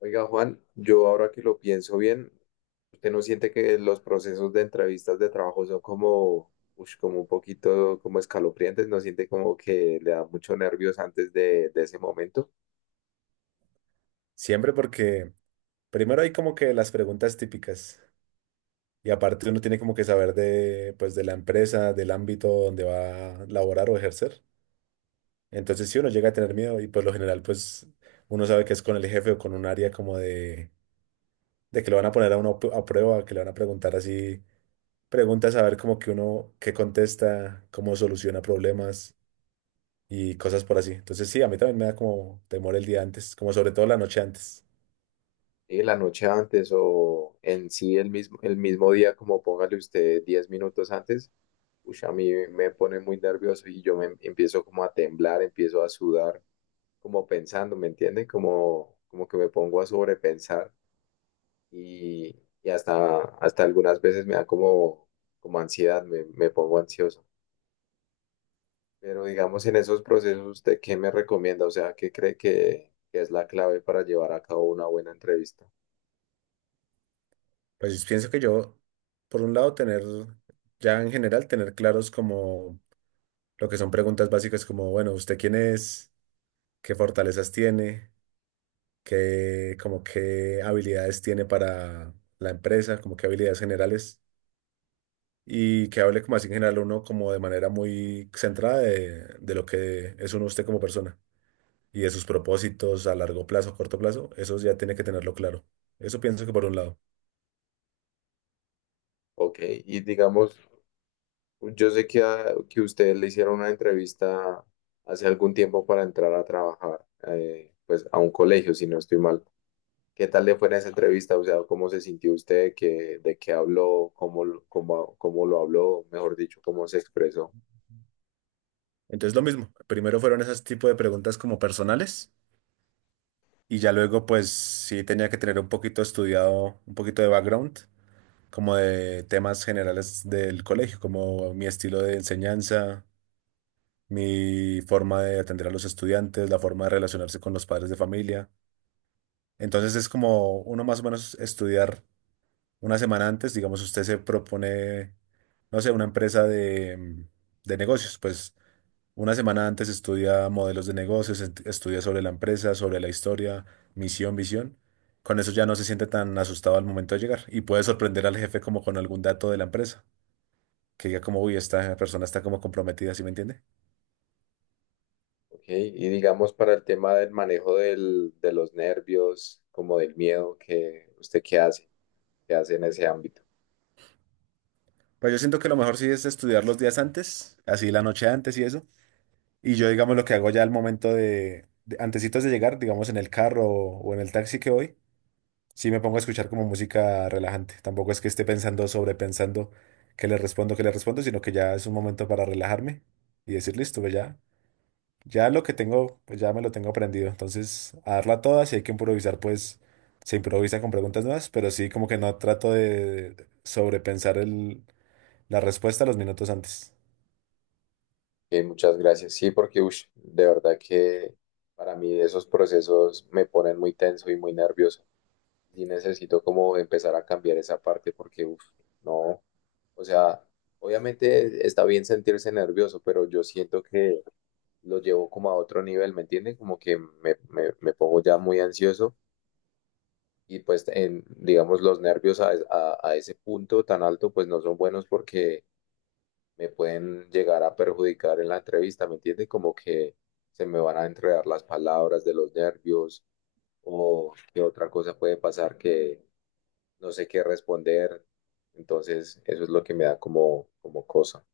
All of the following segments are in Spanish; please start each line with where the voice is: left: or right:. left: Oiga, Juan, yo ahora que lo pienso bien, ¿usted no siente que los procesos de entrevistas de trabajo son como, como un poquito como escalofriantes? ¿No siente como que le da mucho nervios antes de ese momento?
right: Siempre porque primero hay como que las preguntas típicas y aparte uno tiene como que saber pues, de la empresa, del ámbito donde va a laborar o ejercer. Entonces si uno llega a tener miedo y por lo general pues uno sabe que es con el jefe o con un área como de que lo van a poner a uno a prueba, que le van a preguntar así, preguntas a ver como que uno qué contesta, cómo soluciona problemas y cosas por así. Entonces sí, a mí también me da como temor el día antes, como sobre todo la noche antes.
left: ¿Sí? La noche antes o en sí el mismo día, como póngale usted 10 minutos antes, a mí me pone muy nervioso y yo me empiezo como a temblar, empiezo a sudar, como pensando, ¿me entiende? Como que me pongo a sobrepensar y hasta algunas veces me da como, como ansiedad, me pongo ansioso. Pero digamos, en esos procesos, ¿usted qué me recomienda? O sea, ¿qué cree que es la clave para llevar a cabo una buena entrevista?
right: Pues pienso que yo, por un lado, tener, ya en general, tener claros como lo que son preguntas básicas como, bueno, ¿usted quién es? ¿Qué fortalezas tiene? ¿Qué, como qué habilidades tiene para la empresa? ¿Como qué habilidades generales? Y que hable como así en general uno como de manera muy centrada de lo que es uno usted como persona y de sus propósitos a largo plazo, corto plazo, eso ya tiene que tenerlo claro. Eso pienso que por un lado.
left: Ok, y digamos, yo sé que ustedes le hicieron una entrevista hace algún tiempo para entrar a trabajar, pues a un colegio, si no estoy mal. ¿Qué tal le fue en esa entrevista? O sea, ¿cómo se sintió usted? ¿De qué habló? ¿Cómo lo habló? Mejor dicho, ¿cómo se expresó?
right: Entonces lo mismo, primero fueron esas tipo de preguntas como personales. Y ya luego, pues sí tenía que tener un poquito estudiado, un poquito de background, como de temas generales del colegio, como mi estilo de enseñanza, mi forma de atender a los estudiantes, la forma de relacionarse con los padres de familia. Entonces es como uno más o menos estudiar una semana antes, digamos, usted se propone, no sé, una empresa de negocios, pues una semana antes estudia modelos de negocios, estudia sobre la empresa, sobre la historia, misión, visión. Con eso ya no se siente tan asustado al momento de llegar y puede sorprender al jefe como con algún dato de la empresa, que diga como, uy, esta persona está como comprometida, ¿sí me entiende?
left: Ok, y digamos para el tema del manejo del, de los nervios, como del miedo, que usted qué hace en ese ámbito.
right: Pues yo siento que lo mejor sí es estudiar los días antes, así la noche antes y eso. Y yo digamos lo que hago ya al momento de antesitos de llegar, digamos en el carro o en el taxi que voy. Sí, me pongo a escuchar como música relajante. Tampoco es que esté pensando, sobrepensando que le respondo, sino que ya es un momento para relajarme y decir, listo, pues ya, ya lo que tengo, pues ya me lo tengo aprendido. Entonces, a darla toda, si hay que improvisar, pues se improvisa con preguntas nuevas, pero sí como que no trato de sobrepensar la respuesta los minutos antes.
left: Ok, muchas gracias. Sí, porque de verdad que para mí esos procesos me ponen muy tenso y muy nervioso. Y necesito como empezar a cambiar esa parte porque, no, o sea, obviamente está bien sentirse nervioso, pero yo siento que lo llevo como a otro nivel, ¿me entienden? Como que me pongo ya muy ansioso y pues digamos los nervios a ese punto tan alto pues no son buenos porque me pueden llegar a perjudicar en la entrevista, ¿me entiende? Como que se me van a entregar las palabras de los nervios o qué otra cosa puede pasar que no sé qué responder. Entonces eso es lo que me da como cosa.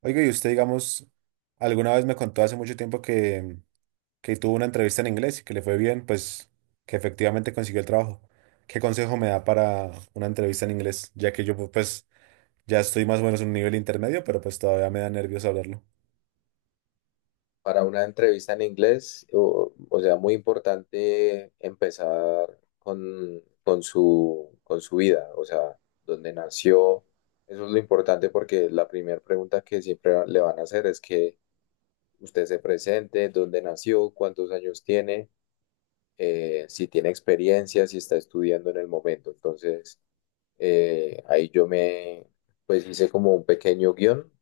right: Oiga, y usted, digamos, alguna vez me contó hace mucho tiempo que tuvo una entrevista en inglés y que le fue bien, pues que efectivamente consiguió el trabajo. ¿Qué consejo me da para una entrevista en inglés? Ya que yo pues ya estoy más o menos en un nivel intermedio, pero pues todavía me da nervios hablarlo.
left: Para una entrevista en inglés, o sea, muy importante empezar con su vida, o sea, dónde nació. Eso es lo importante porque la primera pregunta que siempre le van a hacer es que usted se presente, dónde nació, cuántos años tiene, si tiene experiencia, si está estudiando en el momento. Entonces. Ahí pues hice como un pequeño guión,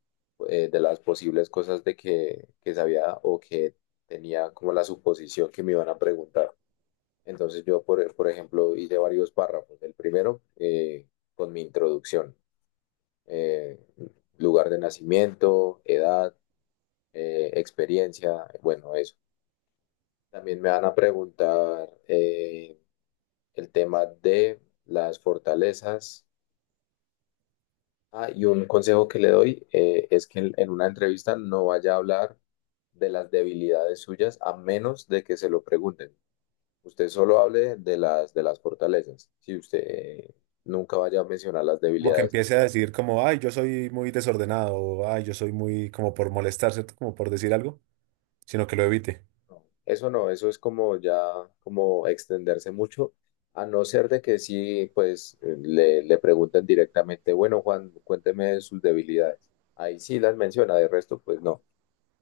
left: de las posibles cosas de que sabía o que tenía como la suposición que me iban a preguntar. Entonces yo, por ejemplo, hice varios párrafos. El primero, con mi introducción, eh, lugar de nacimiento, edad, experiencia, bueno, eso. También me van a preguntar el tema de las fortalezas. Ah, y un consejo que le doy, es que en una entrevista no vaya a hablar de las debilidades suyas a menos de que se lo pregunten. Usted solo hable de las fortalezas. Si usted, nunca vaya a mencionar las
right: Como que
left: debilidades.
right: empiece a decir como, ay, yo soy muy desordenado, o ay, yo soy muy como por molestar, ¿cierto? Como por decir algo, sino que lo evite.
left: No, eso no, eso es como ya, como extenderse mucho, a no ser de que sí, pues, le pregunten directamente, bueno, Juan, cuénteme de sus debilidades. Ahí sí las menciona, de resto, pues no.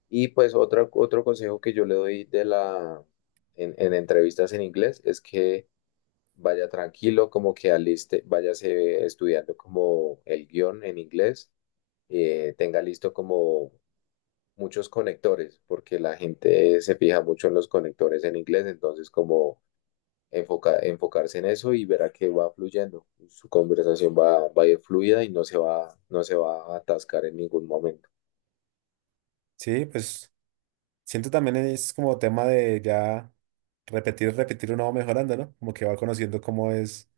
left: Y pues otro consejo que yo le doy en entrevistas en inglés es que vaya tranquilo, como que aliste, váyase estudiando como el guión en inglés, tenga listo como muchos conectores, porque la gente se fija mucho en los conectores en inglés, entonces como enfocarse en eso y verá que va fluyendo, su conversación va a ir fluida y no se va a atascar en ningún momento.
right: Sí, pues siento también es como tema de ya repetir, repetir uno va mejorando, ¿no? Como que va conociendo cómo es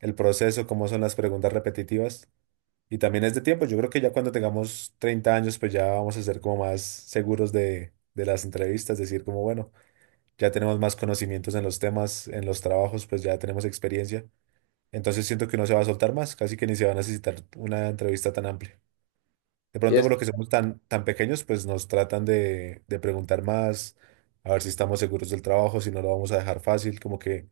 right: el proceso, cómo son las preguntas repetitivas. Y también es de tiempo. Yo creo que ya cuando tengamos 30 años, pues ya vamos a ser como más seguros de las entrevistas, decir como, bueno, ya tenemos más conocimientos en los temas, en los trabajos, pues ya tenemos experiencia. Entonces siento que no se va a soltar más, casi que ni se va a necesitar una entrevista tan amplia. De
left: Sí,
right: pronto, por
left: es.
right: lo que somos tan, tan pequeños, pues nos tratan de preguntar más, a ver si estamos seguros del trabajo, si no lo vamos a dejar fácil, como que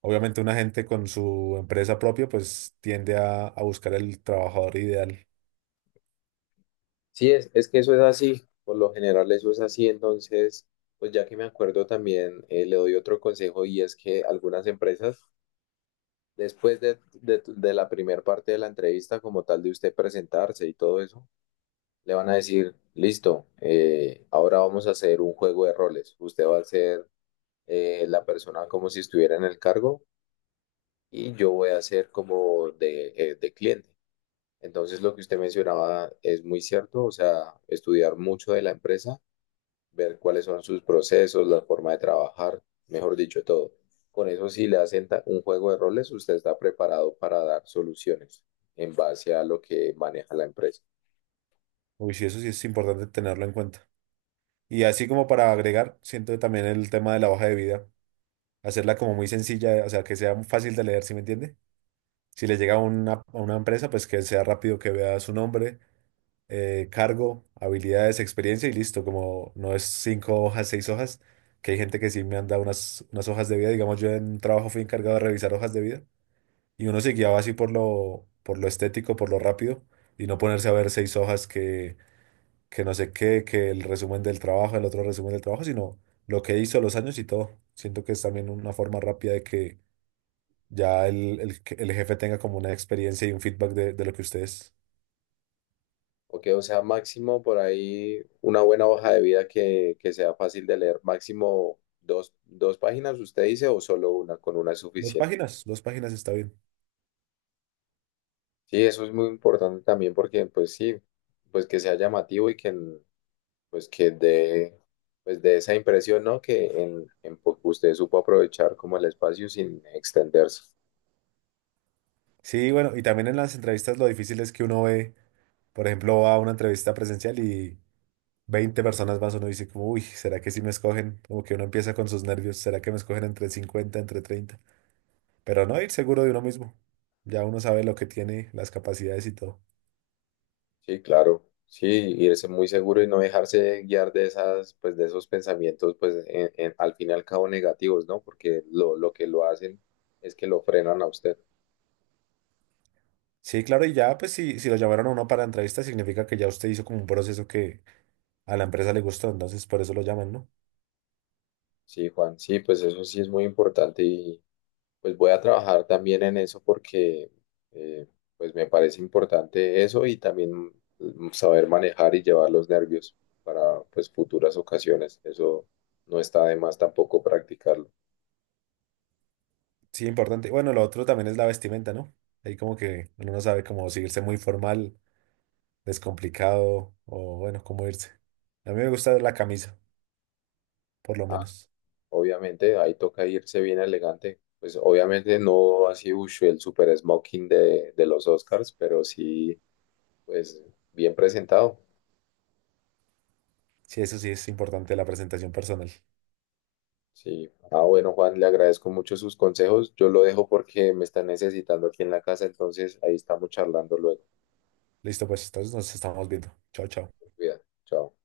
right: obviamente una gente con su empresa propia, pues tiende a buscar el trabajador ideal.
left: Sí, es que eso es así, por lo general eso es así, entonces, pues ya que me acuerdo también, le doy otro consejo y es que algunas empresas, después de la primera parte de la entrevista, como tal de usted presentarse y todo eso, le van a decir, listo, ahora vamos a hacer un juego de roles, usted va a ser, la persona como si estuviera en el cargo y yo voy a ser como de cliente. Entonces, lo que usted mencionaba es muy cierto, o sea, estudiar mucho de la empresa, ver cuáles son sus procesos, la forma de trabajar, mejor dicho, todo. Con eso, si le hacen un juego de roles, usted está preparado para dar soluciones en base a lo que maneja la empresa.
right: Uy, sí, eso sí es importante tenerlo en cuenta. Y así como para agregar, siento también el tema de la hoja de vida, hacerla como muy sencilla, o sea, que sea fácil de leer, ¿sí me entiende? Si le llega a a una empresa, pues que sea rápido que vea su nombre, cargo, habilidades, experiencia y listo, como no es 5 hojas, 6 hojas, que hay gente que sí me han dado unas hojas de vida, digamos, yo en un trabajo fui encargado de revisar hojas de vida y uno se guiaba así por lo estético, por lo rápido y no ponerse a ver 6 hojas que no sé qué, que el resumen del trabajo, el otro resumen del trabajo, sino lo que hizo, los años y todo. Siento que es también una forma rápida de que ya que el jefe tenga como una experiencia y un feedback de lo que ustedes.
left: Ok, o sea, máximo por ahí una buena hoja de vida que sea fácil de leer, máximo dos páginas, usted dice, o solo una, con una es
right: Dos
left: suficiente.
right: páginas, 2 páginas está bien.
left: Sí, eso es muy importante también porque, pues sí, pues que sea llamativo y que, pues que de, pues de esa impresión, ¿no? Que en Pop usted supo aprovechar como el espacio sin extenderse.
right: Sí, bueno, y también en las entrevistas lo difícil es que uno ve, por ejemplo, va a una entrevista presencial y 20 personas más, uno dice como, uy, ¿será que sí me escogen? Como que uno empieza con sus nervios, ¿será que me escogen entre 50 entre 30? Pero no, ir seguro de uno mismo. Ya uno sabe lo que tiene, las capacidades y todo.
left: Sí, claro. Sí, irse muy seguro y no dejarse guiar de pues de esos pensamientos, pues al fin y al cabo negativos, ¿no? Porque lo que lo hacen es que lo frenan a usted.
right: Sí, claro, y ya, pues si, si lo llamaron a uno para entrevista, significa que ya usted hizo como un proceso que a la empresa le gustó, entonces por eso lo llaman, ¿no?
left: Sí, Juan, sí, pues eso sí es muy importante. Pues voy a trabajar también en eso porque, eh, pues me parece importante eso y también, saber manejar y llevar los nervios para pues futuras ocasiones. Eso no está de más tampoco practicarlo.
right: Sí, importante. Bueno, lo otro también es la vestimenta, ¿no? Ahí como que uno no sabe cómo, si irse muy formal, descomplicado, o bueno, cómo irse. A mí me gusta la camisa, por lo
left: Ah,
right: menos.
left: obviamente ahí toca irse bien elegante. Pues obviamente no así, el super smoking de los Oscars, pero sí pues bien presentado.
right: Sí, eso sí es importante, la presentación personal.
left: Sí. Ah, bueno, Juan, le agradezco mucho sus consejos. Yo lo dejo porque me están necesitando aquí en la casa, entonces ahí estamos charlando luego.
right: Listo, pues entonces nos estamos viendo. Chao, chao.
left: Cuidado. Chao.